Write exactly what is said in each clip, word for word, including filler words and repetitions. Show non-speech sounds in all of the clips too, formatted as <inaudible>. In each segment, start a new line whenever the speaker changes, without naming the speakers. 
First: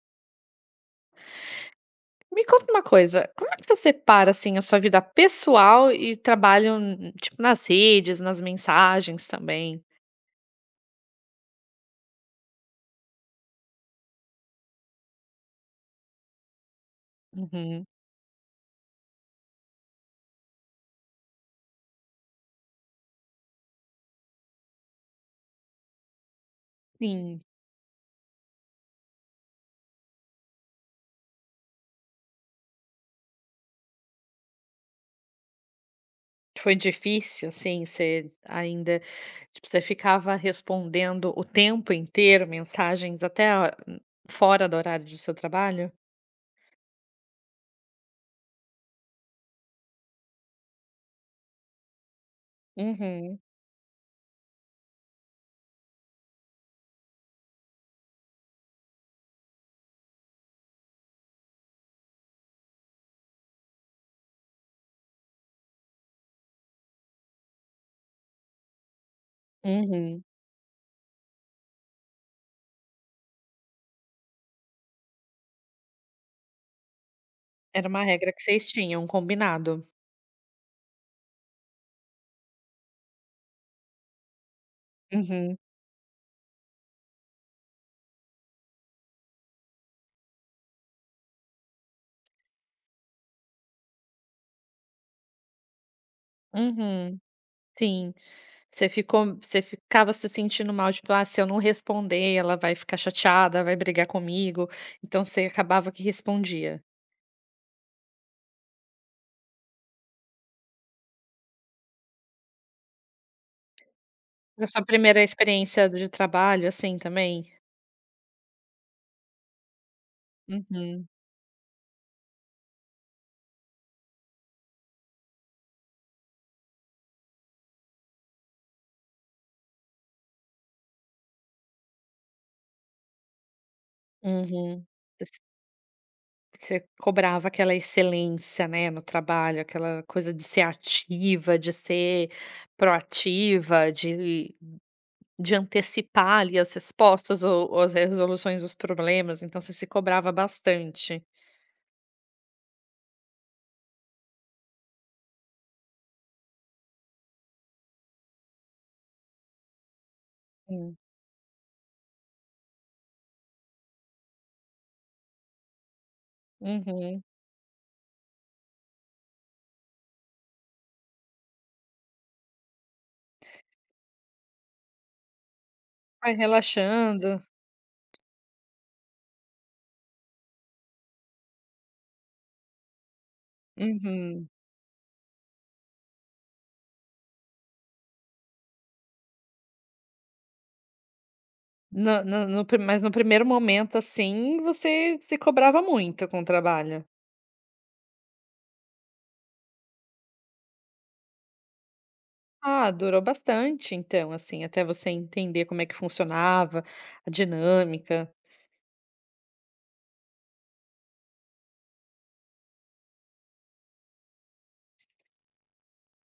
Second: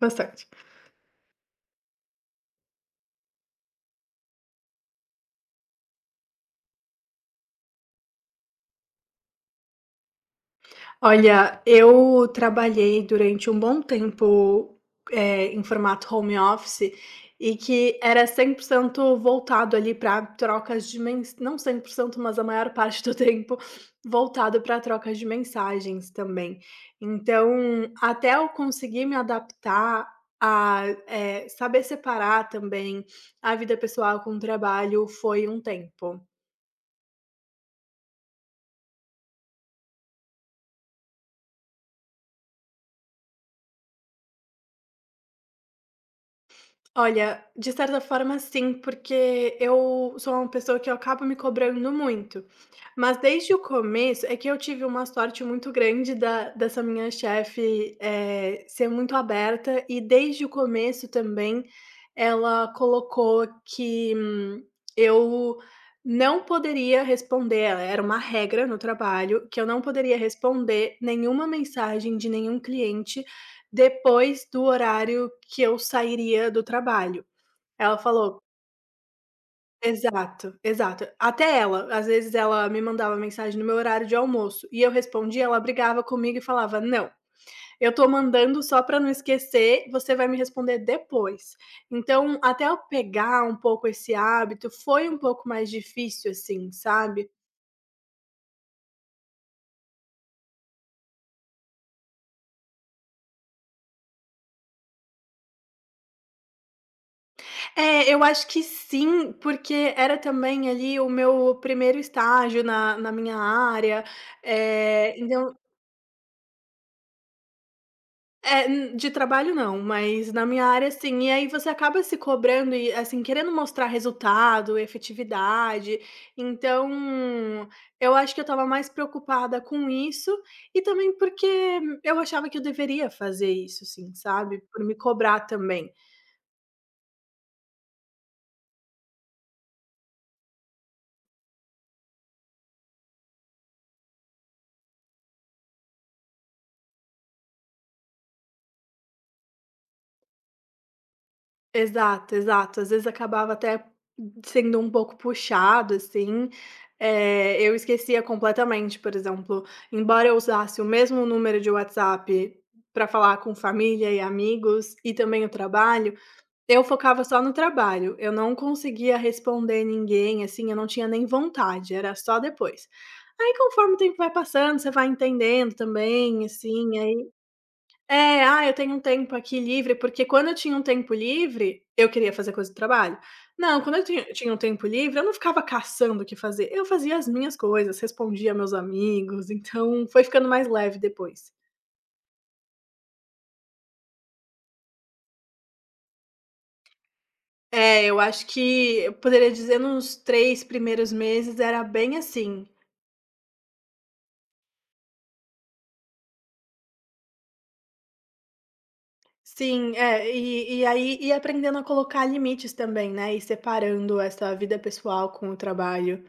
Bastante.
Me conta uma coisa, como é que você separa, assim, a sua vida pessoal e trabalho, hum, tipo, nas redes, nas mensagens também?
Olha, eu trabalhei durante um bom tempo, eh, em formato home office e
Uhum.
que era cem por cento voltado ali para trocas de mens não cem por cento, mas a maior parte do <laughs> tempo voltado para trocas de mensagens também.
Sim.
Então, até eu conseguir me adaptar a, eh, saber separar também a vida pessoal com o trabalho, foi um tempo.
Foi difícil, assim, você ainda tipo, você ficava respondendo o tempo inteiro mensagens até a fora do horário do seu trabalho?
Olha, de certa forma sim, porque eu sou uma pessoa que eu acabo me cobrando muito. Mas
Uhum,
desde o começo é que eu tive uma sorte muito grande da dessa minha chefe, eh, ser muito aberta, e desde o começo também ela colocou que hum, eu não poderia responder ela- era uma regra no trabalho que eu não poderia
uhum.
responder nenhuma mensagem de nenhum cliente depois do horário que eu sairia do trabalho.
Era
Ela
uma regra
falou
que vocês tinham, um combinado.
exato, exato. Até ela, às vezes ela me mandava mensagem no meu horário de almoço e eu respondia,
Uhum,
ela brigava comigo e falava: "Não, eu tô mandando só para não esquecer, você vai me responder depois". Então, até eu pegar um pouco esse hábito, foi um pouco mais difícil, assim,
uhum.
sabe.
Sim. Você ficou você ficava se sentindo mal, tipo: "Ah, se eu não responder, ela vai ficar chateada, vai brigar comigo", então você acabava que respondia.
É, eu acho que sim, porque era também ali o meu primeiro estágio na na minha área,
Na sua
eh,
primeira
então...
experiência de trabalho, assim, também?
É, hum, de trabalho não, mas na minha área
Uhum,
sim. E aí você acaba se cobrando e, assim, querendo mostrar resultado, efetividade. Então, eu acho que eu estava mais preocupada com isso, e também porque eu achava que eu deveria fazer isso, sim, sabe? Por
uhum.
me
Você
cobrar também.
você cobrava aquela excelência, né, no trabalho, aquela coisa de ser ativa, de ser proativa, de de antecipar ali as respostas ou ou as resoluções dos problemas, então você se cobrava bastante.
Exato, exato. Às vezes acabava até sendo um pouco puxado, assim, eh, eu esquecia completamente, por exemplo, embora eu usasse o
Hum,
mesmo número de WhatsApp para falar com família e amigos, e também o trabalho, eu
uhum.
focava só no trabalho, eu não conseguia responder ninguém, assim, eu não tinha nem vontade, era só depois. Aí conforme o tempo vai passando, você vai entendendo
Vai
também, assim,
relaxando.
aí é, ah, eu tenho um tempo aqui livre, porque quando eu tinha um tempo livre, eu queria fazer coisa do trabalho. Não, quando eu tinha
Uhum.
tinha um tempo livre, eu não ficava caçando o que fazer, eu fazia as minhas coisas, respondia meus amigos, então foi ficando mais leve depois.
No no no pri mas no primeiro momento, assim, você se cobrava muito com o trabalho?
É, eu acho que eu poderia dizer, nos três primeiros meses era bem assim.
Ah, durou bastante então, assim, até você entender como é que funcionava, a dinâmica.
Sim, é, e e aí, e aprendendo a colocar limites também, né, e separando essa vida pessoal com o trabalho.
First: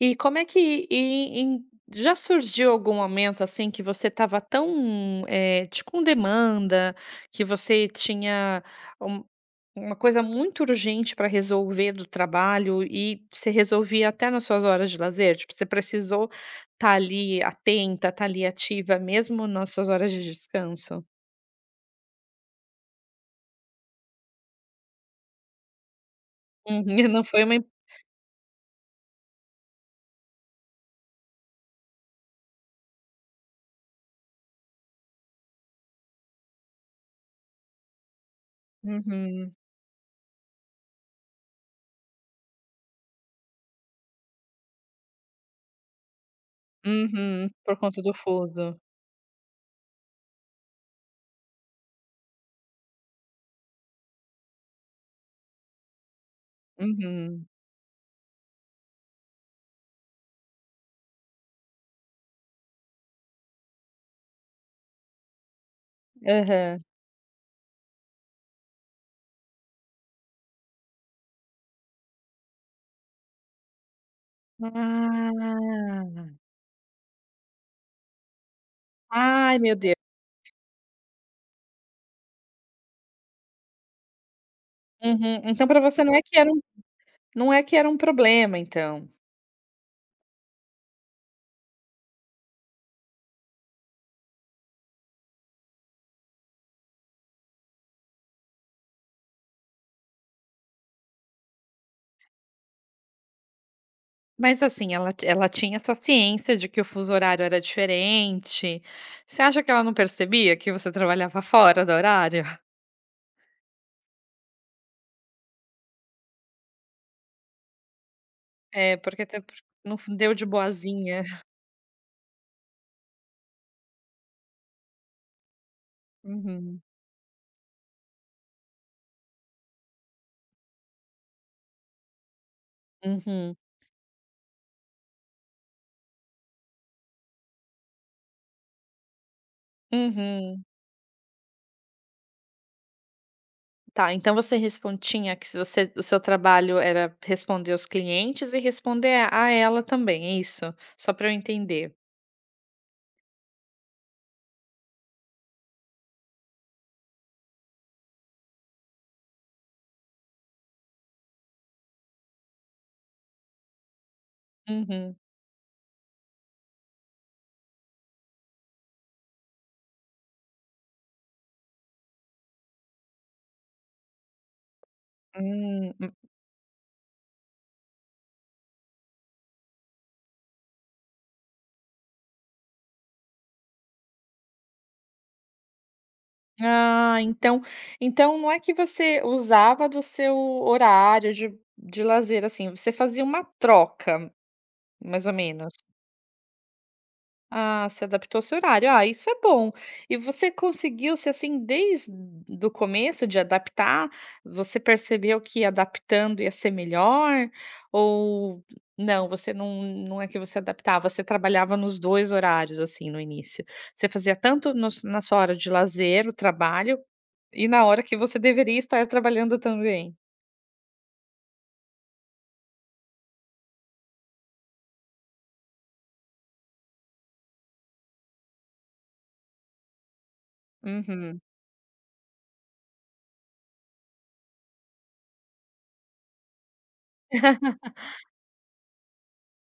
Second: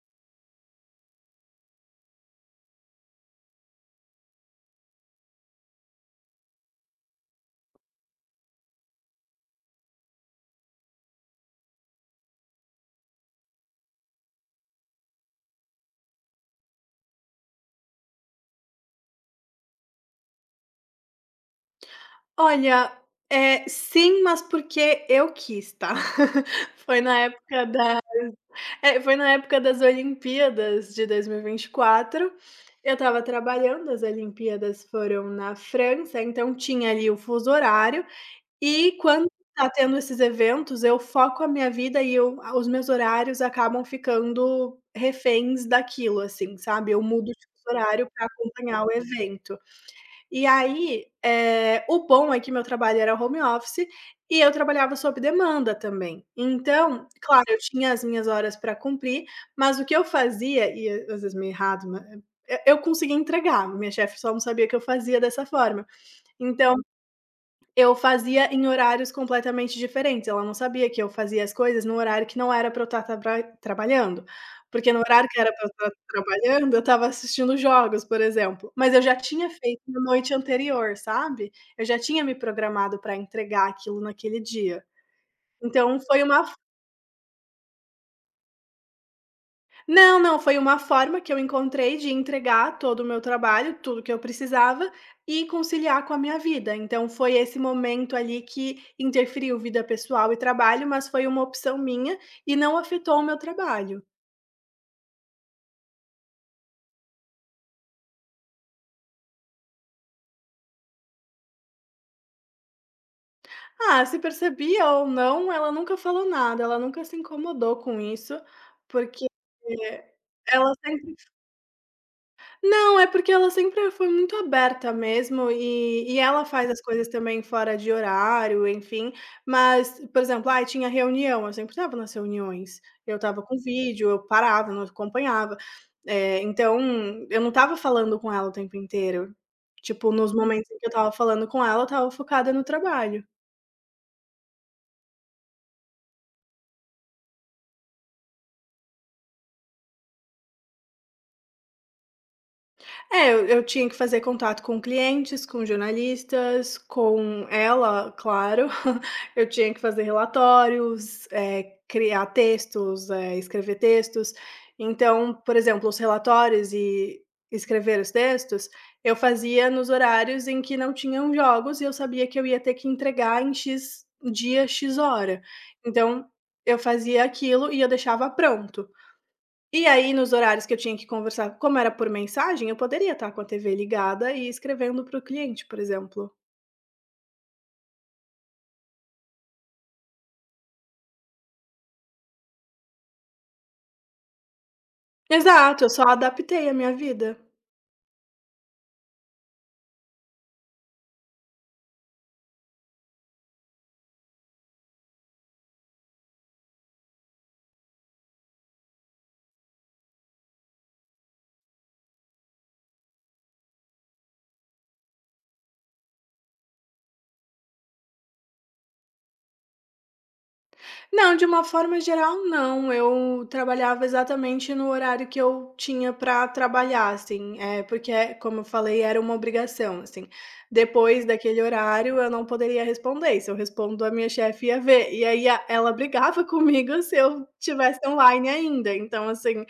E como é que e em Já surgiu algum momento, assim, que você estava tão, eh, de com demanda, que você tinha um uma coisa muito urgente para resolver do trabalho e você resolvia até nas suas horas de lazer? Tipo, você precisou estar ali atenta, estar ali ativa mesmo nas suas horas de descanso?
Olha, eh, sim, mas porque eu quis, tá. <laughs> Foi
Uhum,
na
não foi uma im
época da eh, foi na época das Olimpíadas de dois mil e vinte e quatro. Eu estava trabalhando, as Olimpíadas foram na França, então tinha ali o fuso horário, e quando
uhum,
tá tendo esses eventos, eu foco a minha vida, e eu os meus horários acabam ficando reféns daquilo, assim, sabe, eu mudo de
uhum,
fuso
por conta
horário
do
para
fuso.
acompanhar o evento. E aí, eh, o bom é que meu trabalho era home office e eu trabalhava sob demanda também. Então, claro,
Uhum.
eu tinha as minhas horas para cumprir, mas o que eu fazia, e às vezes meio errado, ma eu eu conseguia entregar, minha chefe só não sabia que eu fazia dessa forma. Então,
Aham.
eu fazia em horários completamente diferentes, ela não sabia que eu fazia as coisas no horário que não era para eu estar trabalhando, porque no horário que era para eu estar
Ah.
trabalhando, eu estava assistindo jogos, por exemplo, mas eu já tinha
Ai, meu
feito
Deus.
na noite anterior, sabe, eu já tinha me programado para entregar aquilo naquele dia.
Uhum. Então para
Então
você não é
foi
que
uma
era um não é que era um problema, então?
Não, não, foi uma forma que eu encontrei de entregar todo o meu trabalho, tudo que eu precisava, e conciliar com a minha vida. Então, foi esse momento ali que interferiu vida pessoal e trabalho, mas foi uma opção minha e não afetou o meu trabalho.
Mas assim, ela ti ela tinha essa ciência de que o fuso horário era diferente. Você acha que ela não percebia que você trabalhava fora do horário?
Ah, se percebia ou não, ela nunca falou nada, ela nunca se incomodou com isso,
É, porque
porque
até por não deu de
ela sempre
boazinha.
Não, é porque ela sempre foi muito aberta mesmo, e e ela faz as
Uhum.
coisas também fora de horário, enfim. Mas, por exemplo, ai, tinha reunião, eu sempre estava nas reuniões. Eu estava com
Uhum.
vídeo, eu parava, não acompanhava. Eh, então, eu não estava falando com ela o tempo inteiro. Tipo, nos
Uhum.
momentos em que eu estava falando com ela, eu estava focada no trabalho.
Tá, então você respon tinha que se você o seu trabalho era responder os clientes e responder a a ela também, é isso? Só para eu entender.
É, eu eu tinha que fazer contato com clientes, com jornalistas, com ela, claro. <laughs> Eu tinha que fazer relatórios, eh, criar textos, eh, escrever textos.
Uhum.
Então, por exemplo, os relatórios e escrever os textos, eu fazia nos horários em que não tinham jogos, e eu sabia que eu ia ter que entregar em X dia, X hora.
Hum.
Então, eu fazia aquilo e eu deixava pronto. E aí, nos horários que eu tinha que conversar, como era por mensagem, eu poderia estar com a T V ligada e escrevendo para o cliente, por exemplo.
Ah, então então não é que você usava do seu horário de de lazer, assim, você fazia uma troca, mais ou menos.
Exato, eu só adaptei a minha vida.
Ah, se adaptou o seu horário. Ah, isso é bom. E você conseguiu se assim, desde do começo de adaptar, você percebeu que adaptando ia ser melhor? Ou não, você não não é que você adaptava, você trabalhava nos dois horários, assim, no início? Você fazia tanto nos na sua hora de lazer, o trabalho e na hora que você deveria estar trabalhando também.
Não, de uma forma geral, não. Eu trabalhava exatamente no horário que eu tinha para trabalhar, assim, é, porque, é, como eu falei, era uma obrigação, assim. Depois
Uhum.
daquele horário, eu não poderia responder. E se eu respondo, a minha chefe ia ver. E aí a- ela brigava <laughs> comigo se eu tivesse online ainda. Então, assim,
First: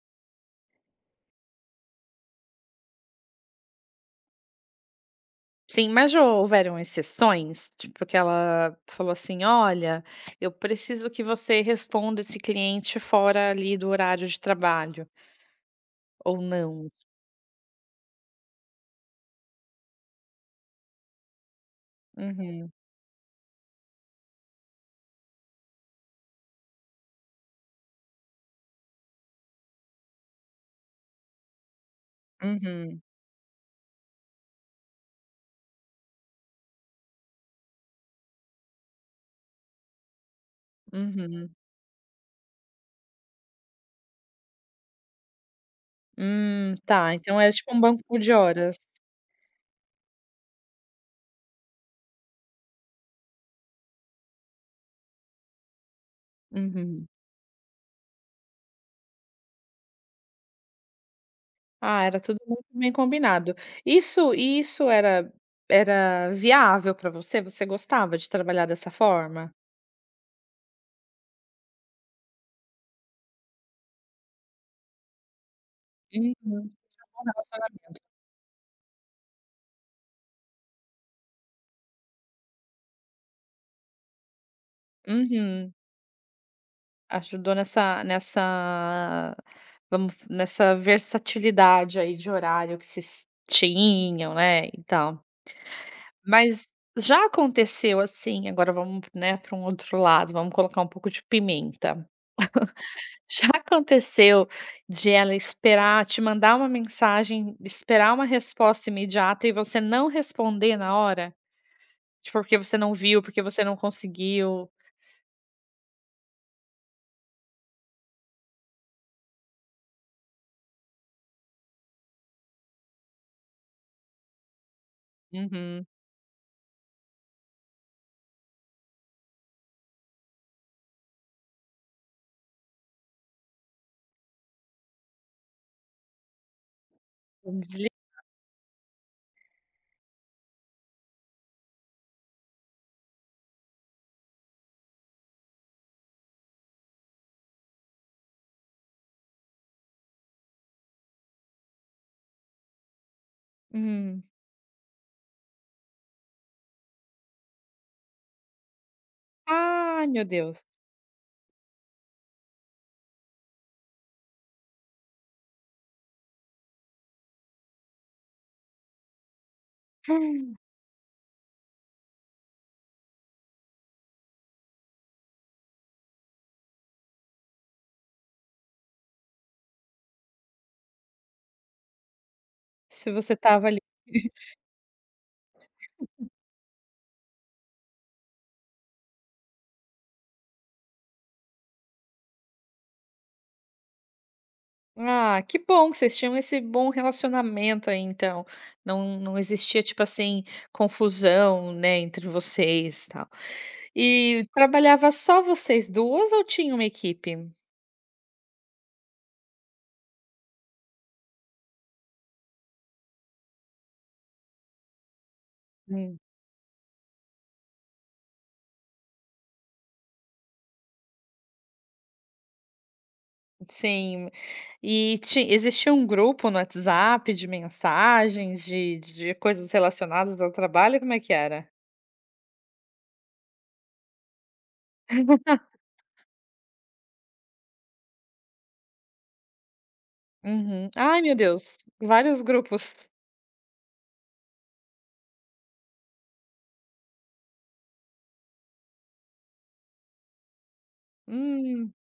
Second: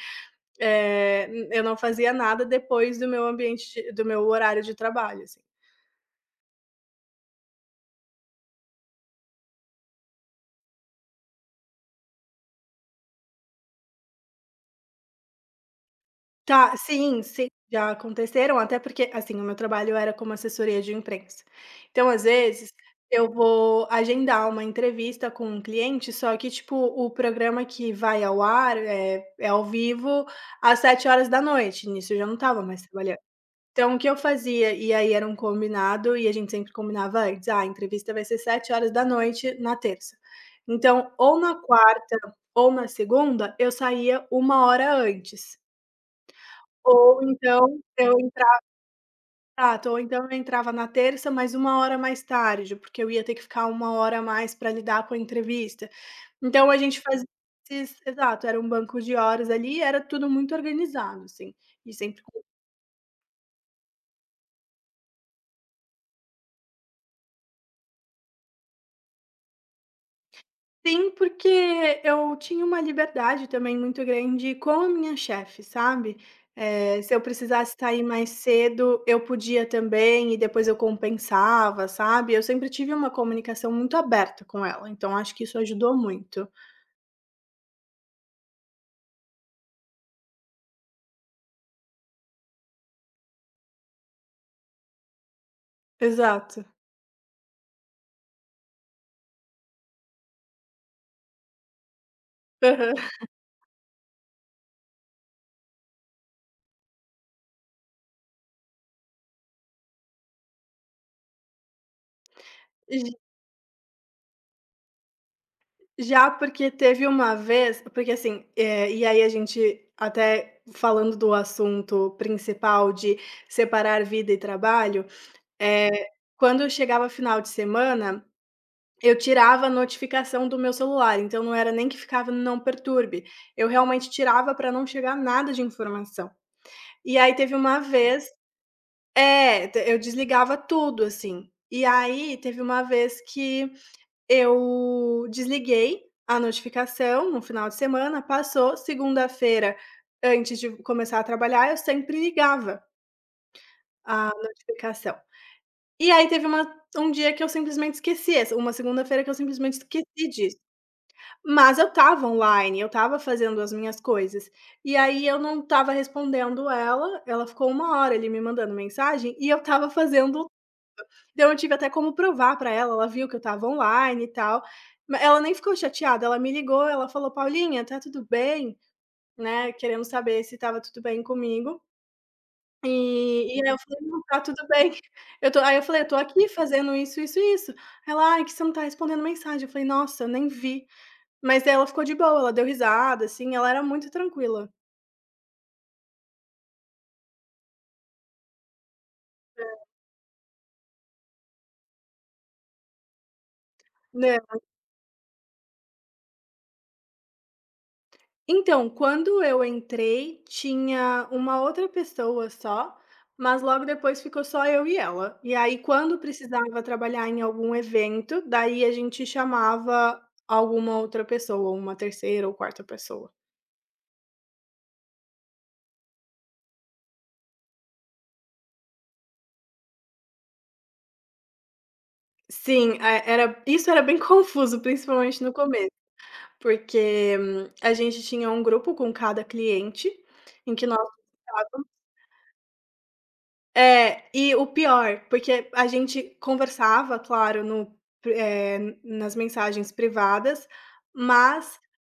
Eh, eu não fazia nada depois do meu ambiente de do meu horário de trabalho, assim.
Sim, mas já houveram exceções? Tipo, que ela falou assim: "Olha, eu preciso que você responda esse cliente fora ali do horário de trabalho", ou
Tá,
não?
sim, sim, já aconteceram, até porque, assim, o meu trabalho era como assessoria de imprensa. Então, às vezes,
Uhum,
eu vou agendar uma entrevista com um cliente, só que, tipo, o programa que vai ao ar é é ao vivo às dezenove horas. Nisso eu já não estava mais
uhum,
trabalhando. Então, o que eu fazia, e aí era um combinado e a gente sempre combinava antes: "Ah, a entrevista vai ser sete horas da noite na terça". Então, ou
uhum.
na quarta ou na segunda, eu saía uma hora antes,
Hum, tá,
ou
então era
então
tipo um
eu
banco de
entrava
horas.
ou então eu entrava na terça, mas uma hora mais tarde, porque eu ia ter que ficar uma hora a mais para lidar com a entrevista. Então a gente
Uhum.
fazia esses exato, era um banco de horas ali, era tudo muito organizado, assim, e
Ah, era
sempre...
tudo muito bem combinado. Isso isso era era viável para você? Você gostava de trabalhar dessa forma?
Sim, porque eu tinha uma liberdade também muito grande com a minha chefe, sabe.
Uhum.
Eh, se eu
Um
precisasse
relacionamento.
sair mais cedo, eu podia também, e depois eu compensava, sabe. Eu sempre tive uma comunicação muito aberta com ela, então acho que isso
Uhum.
ajudou muito.
Ajudou nessa nessa vamos nessa versatilidade aí de horário que vocês tinham, né, e tal.
Exato.
Mas já aconteceu assim, agora vamos, né, para um outro lado, vamos colocar um pouco de pimenta.
Aham.
<laughs> Já aconteceu de ela esperar te mandar uma mensagem, esperar uma resposta imediata e você não responder na hora? Tipo, porque você não
J
viu, porque você não conseguiu.
Já, porque teve uma vez, porque assim, eh, e aí a gente até falando do assunto principal de separar vida e trabalho,
Uhum.
eh, quando chegava final de semana, eu tirava a notificação do meu celular, então não era nem que ficava no não perturbe, eu realmente tirava para não chegar nada de informação. E aí teve uma
Desli
vez é, te eu desligava tudo, assim. E aí teve uma vez que eu desliguei a notificação no final de semana, passou, segunda-feira, antes de começar a trabalhar, eu sempre ligava
hum.
a notificação. E aí teve uma um dia que eu simplesmente esqueci essa uma segunda-feira que eu simplesmente
Ai, meu
esqueci disso.
Deus.
Mas eu estava online, eu estava fazendo as minhas coisas. E aí eu não estava respondendo ela, ela ficou uma hora ali me mandando mensagem, e eu estava fazendo,
Hum.
então eu tive até como provar para ela, ela viu que eu estava online e tal, ma ela nem ficou chateada, ela me ligou, ela falou: "Paulinha, tá tudo bem?", né, querendo saber se estava tudo bem comigo.
Se você
E e
estava
aí eu
ali.
falei: "Não, tá
<laughs>
tudo bem". Eu tô aí eu falei: "Eu tô aqui fazendo isso, isso e isso". Ela: "Ai, que você não tá respondendo mensagem". Eu falei: "Nossa, eu nem vi". Mas ela ficou de boa, ela deu risada, assim, ela era muito tranquila.
Ah, que bom que vocês tinham esse bom relacionamento aí então, não não existia, tipo assim, confusão, né, entre vocês, e tal.
Não.
E trabalhava só vocês duas ou tinha uma equipe?
Então, quando eu entrei, tinha uma outra pessoa só, mas logo depois ficou só eu e ela. E aí, quando
Hum,
precisava trabalhar em algum evento, daí a gente chamava alguma outra pessoa, uma terceira ou quarta pessoa.
sim. E ti Existia um grupo no WhatsApp de mensagens, de de coisas relacionadas ao trabalho, como é que era?
Sim, é, era isso, era bem <laughs> confuso, principalmente no começo, porque, hum, a gente tinha um grupo com cada cliente, em que
Uhum.
nós
Ai, meu Deus, vários grupos.
é, e o pior, porque a gente conversava, claro, no pri- eh, nas mensagens privadas, mas
Hum,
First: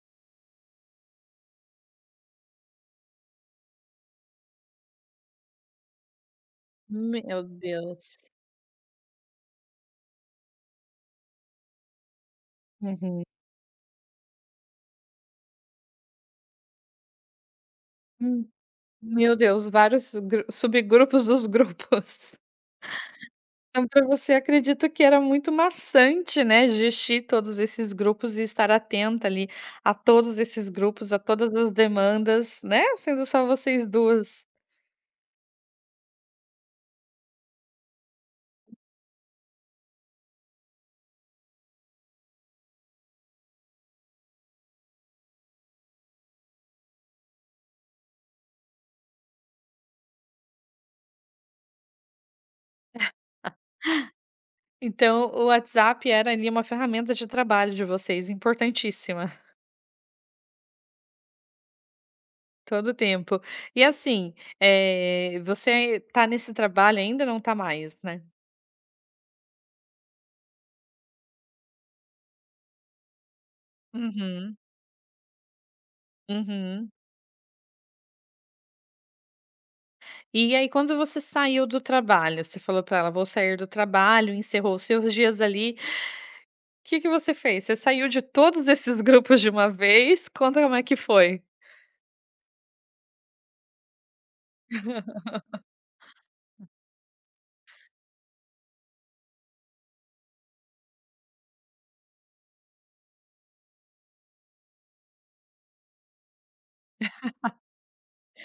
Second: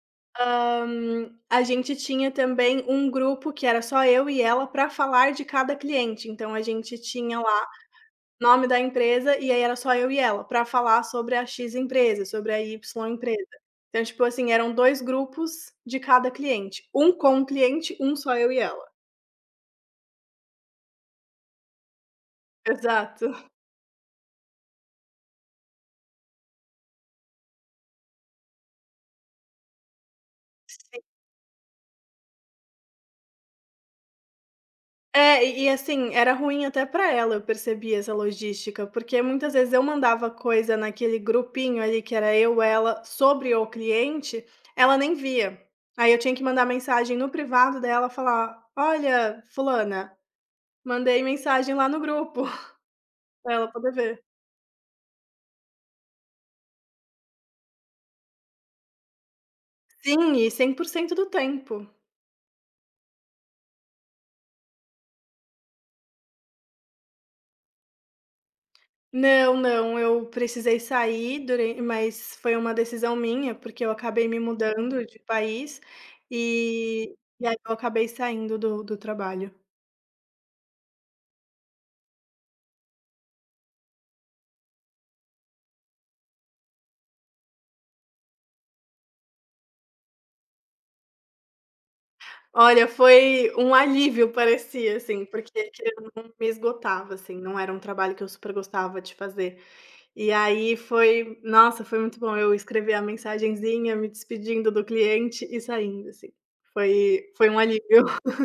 a gente tinha também um grupo que era só eu e ela para falar de cada cliente. Então, a gente tinha
meu
lá
Deus.
nome da empresa, e aí era só eu e ela para falar sobre a X empresa, sobre a Y
Uhum.
empresa. Então, tipo assim, eram dois grupos de cada cliente, um com o cliente, um só eu e ela.
Meu Deus, vários gru subgrupos dos grupos. <laughs>
Exato.
Então para você acredito que era muito maçante, né, gestir todos esses grupos e estar atenta ali a todos esses grupos, a todas as demandas, né, sendo só vocês duas.
É, e e assim, era ruim até pra ela, eu percebi essa logística, porque muitas vezes eu mandava coisa naquele grupinho ali que era eu, ela, sobre o cliente, ela nem via. Aí eu tinha que mandar mensagem no privado dela, falar: "Olha, fulana, mandei mensagem lá no grupo", <laughs> pra ela poder ver.
Então o WhatsApp era ali uma ferramenta de trabalho de vocês, importantíssima, <laughs>
Sim, e cem por cento do tempo.
todo o tempo. E assim, eh, você tá nesse trabalho ainda? Não tá mais, né?
Não, não, eu precisei sair duran mas foi uma decisão minha, porque eu acabei me
Uhum,
mudando de país,
uhum.
e e aí eu acabei saindo do do trabalho.
E aí quando você saiu do trabalho, você falou pra ela: "Vou sair do trabalho", encerrou os seus dias ali. O que que você fez? Você saiu de todos esses <laughs> grupos de uma vez? Conta como é que foi.
Olha, foi um alívio, parecia, assim, porque querendo ou não me esgotava, assim, não era um trabalho que eu super gostava de fazer. E aí foi nossa, foi muito bom, eu escrevi a mensagenzinha, me despedindo do cliente e saindo, assim. Foi foi um alívio. <laughs>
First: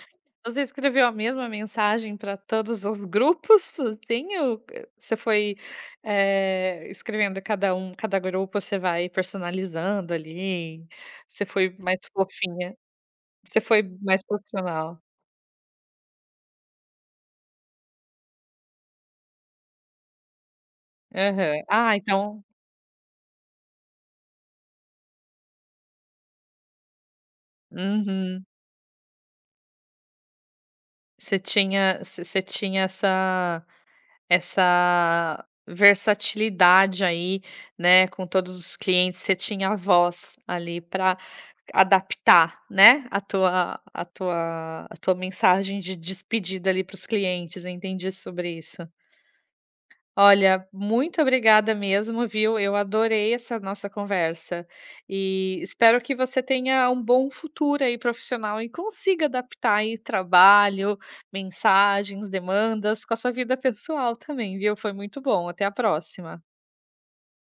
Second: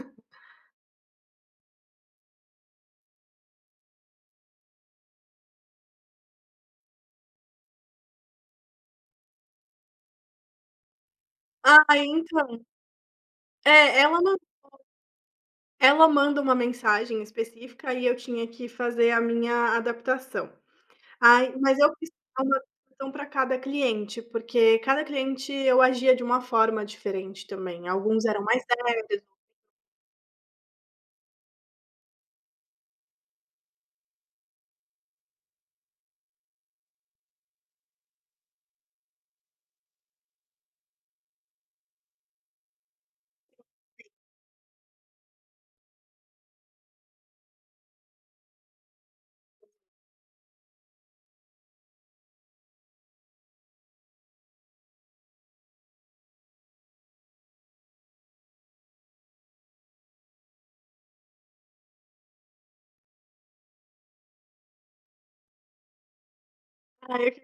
Você escreveu a mesma mensagem pra todos os grupos? Tem o você foi, eh, escrevendo cada um cada grupo você vai personalizando ali, você foi
Ah,
mais
então,
fofinha, você foi
é, ela
mais
não
profissional.
ela manda uma mensagem específica e eu tinha que fazer a minha adaptação. Aí,
Aham.
mas eu
Ah,
fiz
então
uma adaptação para cada cliente, porque cada cliente eu agia de uma forma diferente também. Alguns eram
uhum.
mais
Você tinha você você tinha essa essa versatilidade aí, né, com todos os clientes, você tinha a voz ali para adaptar, né, a tua a tua a tua mensagem de despedida ali para os clientes, entendi sobre isso. Olha, muito obrigada mesmo, viu? Eu adorei essa nossa conversa e espero que você tenha um bom futuro aí profissional e consiga adaptar aí trabalho, mensagens, demandas com a sua vida <laughs> pessoal também, viu? Foi muito bom. Até a próxima.
leves